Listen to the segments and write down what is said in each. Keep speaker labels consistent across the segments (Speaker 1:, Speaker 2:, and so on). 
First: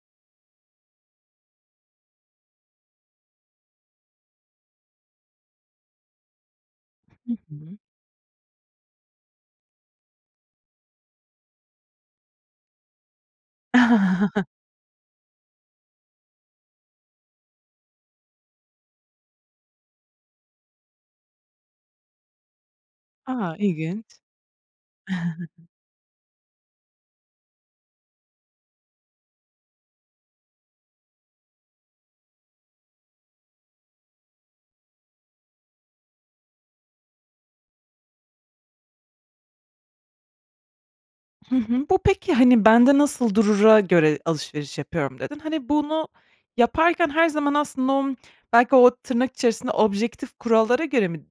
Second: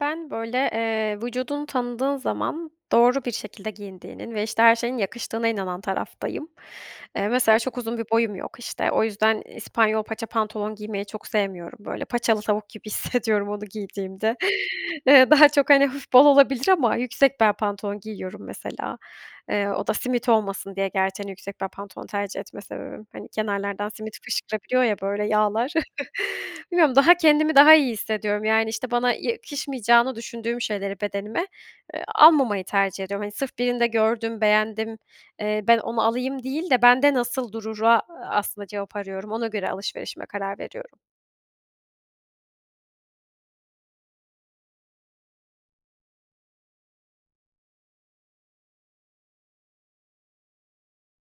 Speaker 1: Ben böyle, eee, vücudunu tanıdığın zaman doğru bir şekilde giyindiğinin ve işte her şeyin yakıştığına inanan taraftayım. Eee,
Speaker 2: Hı
Speaker 1: mesela çok
Speaker 2: hı.
Speaker 1: uzun bir boyum yok. İşte, o yüzden İspanyol paça pantolon giymeyi çok sevmiyorum böyle. Paçalı tavuk gibi hissediyorum onu giydiğimde. Iıı, daha çok hani hafif bol olabilir ama yüksek bel pantolon giyiyorum mesela. Eee, o da simit olmasın diye gerçi hani, yüksek bel pantolon tercih etme sebebim. Hani,
Speaker 2: A,
Speaker 1: kenarlardan simit
Speaker 2: ilginç.
Speaker 1: fışkırabiliyor ya böyle yağlar. Bilmiyorum daha kendimi daha iyi hissediyorum. Yani, işte, bana yakışmayacağını düşündüğüm şeyleri bedenime, eee, almamayı tercih ediyorum. Hani, sırf birinde gördüm, beğendim, eee, ben onu alayım değil de bende nasıl durura aslında cevap arıyorum. Ona göre alışverişime karar veriyorum.
Speaker 2: Hı hı. Bu peki hani, bende nasıl durura göre alışveriş yapıyorum dedin. Hani, bunu yaparken her zaman aslında onu belki o tırnak içerisinde objektif kurallara göre mi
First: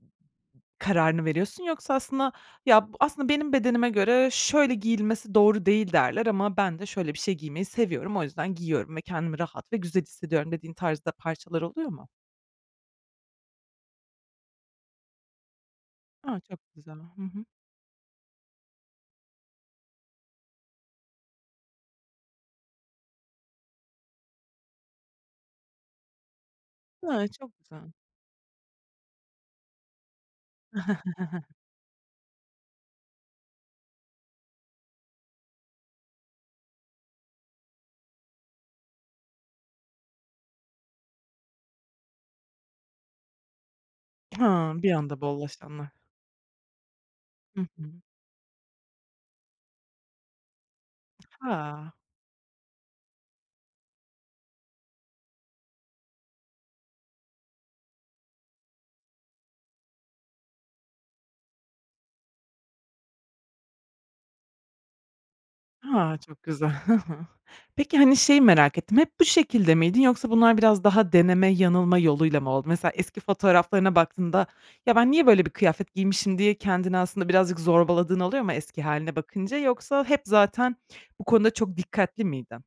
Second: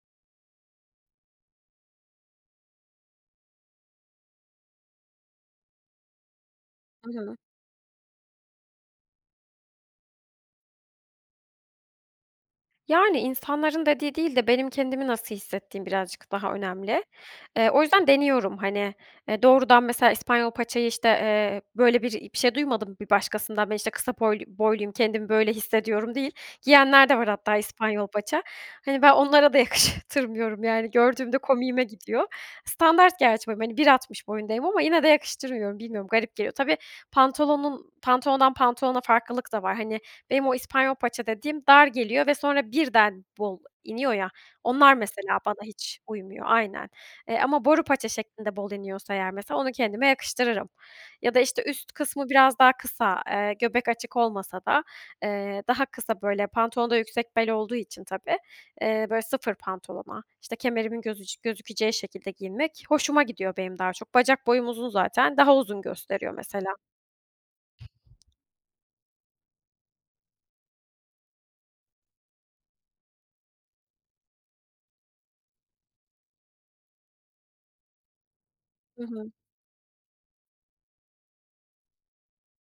Speaker 2: kararını veriyorsun yoksa aslında, ya b aslında benim bedenime göre şöyle giyilmesi doğru değil derler ama ben de
Speaker 1: I
Speaker 2: şöyle bir şey
Speaker 1: hı.
Speaker 2: giymeyi seviyorum, o yüzden giyiyorum ve kendimi rahat ve güzel hissediyorum dediğin tarzda parçalar oluyor mu?
Speaker 1: Yani, insanların dediği değil de benim kendimi nasıl hissettiğim birazcık
Speaker 2: A,
Speaker 1: daha
Speaker 2: çok güzel.
Speaker 1: önemli.
Speaker 2: Hı hı.
Speaker 1: Eee, o yüzden deniyorum hani, eee doğrudan mesela İspanyol paçayı işte, eee, böyle bir i şey duymadım bir başkasından ben işte kısa boylu- boyluyum kendimi böyle hissediyorum değil. Giyenler de
Speaker 2: Hı,
Speaker 1: var
Speaker 2: çok
Speaker 1: hatta
Speaker 2: güzel.
Speaker 1: İspanyol paça. Hani, ben onlara da yakıştırmıyorum yani, gördüğümde komiğime gidiyor. Standart gerçi böyle, hani, bir altmış boyundayım ama yine de yakıştırmıyorum. Bilmiyorum garip geliyor. Tabii, pantolonun pantolonundan pantolona farklılık da var. Hani, benim o İspanyol paça dediğim dar geliyor ve sonra birden bol iniyor ya
Speaker 2: Hıı, bir
Speaker 1: onlar
Speaker 2: anda
Speaker 1: mesela bana
Speaker 2: bollaşanlar.
Speaker 1: hiç uymuyor. Aynen. Eee,
Speaker 2: Hı
Speaker 1: ama boru
Speaker 2: hı.
Speaker 1: paça şeklinde bol iniyorsa eğer mesela onu kendime yakıştırırım. Ya da işte üst
Speaker 2: Ha.
Speaker 1: kısmı biraz daha kısa, eee, göbek açık olmasa da, eee, daha kısa böyle pantolon da yüksek bel olduğu için tabii, eee, böyle sıfır pantolona işte kemerimin gözücü gözükeceği şekilde giyinmek hoşuma gidiyor benim daha çok. Bacak boyum uzun zaten. Daha uzun
Speaker 2: Ha,
Speaker 1: gösteriyor
Speaker 2: çok
Speaker 1: mesela.
Speaker 2: güzel. Peki hani, şeyi merak ettim, hep bu şekilde miydin yoksa bunlar biraz daha deneme yanılma yoluyla mı oldu? Mesela eski fotoğraflarına baktığında "Ya ben niye böyle bir kıyafet giymişim" diye kendini aslında birazcık zorbaladığın oluyor mu eski
Speaker 1: Hı
Speaker 2: hâline
Speaker 1: hı.
Speaker 2: bakınca? Yoksa hep zaten bu konuda çok dikkatli miydin?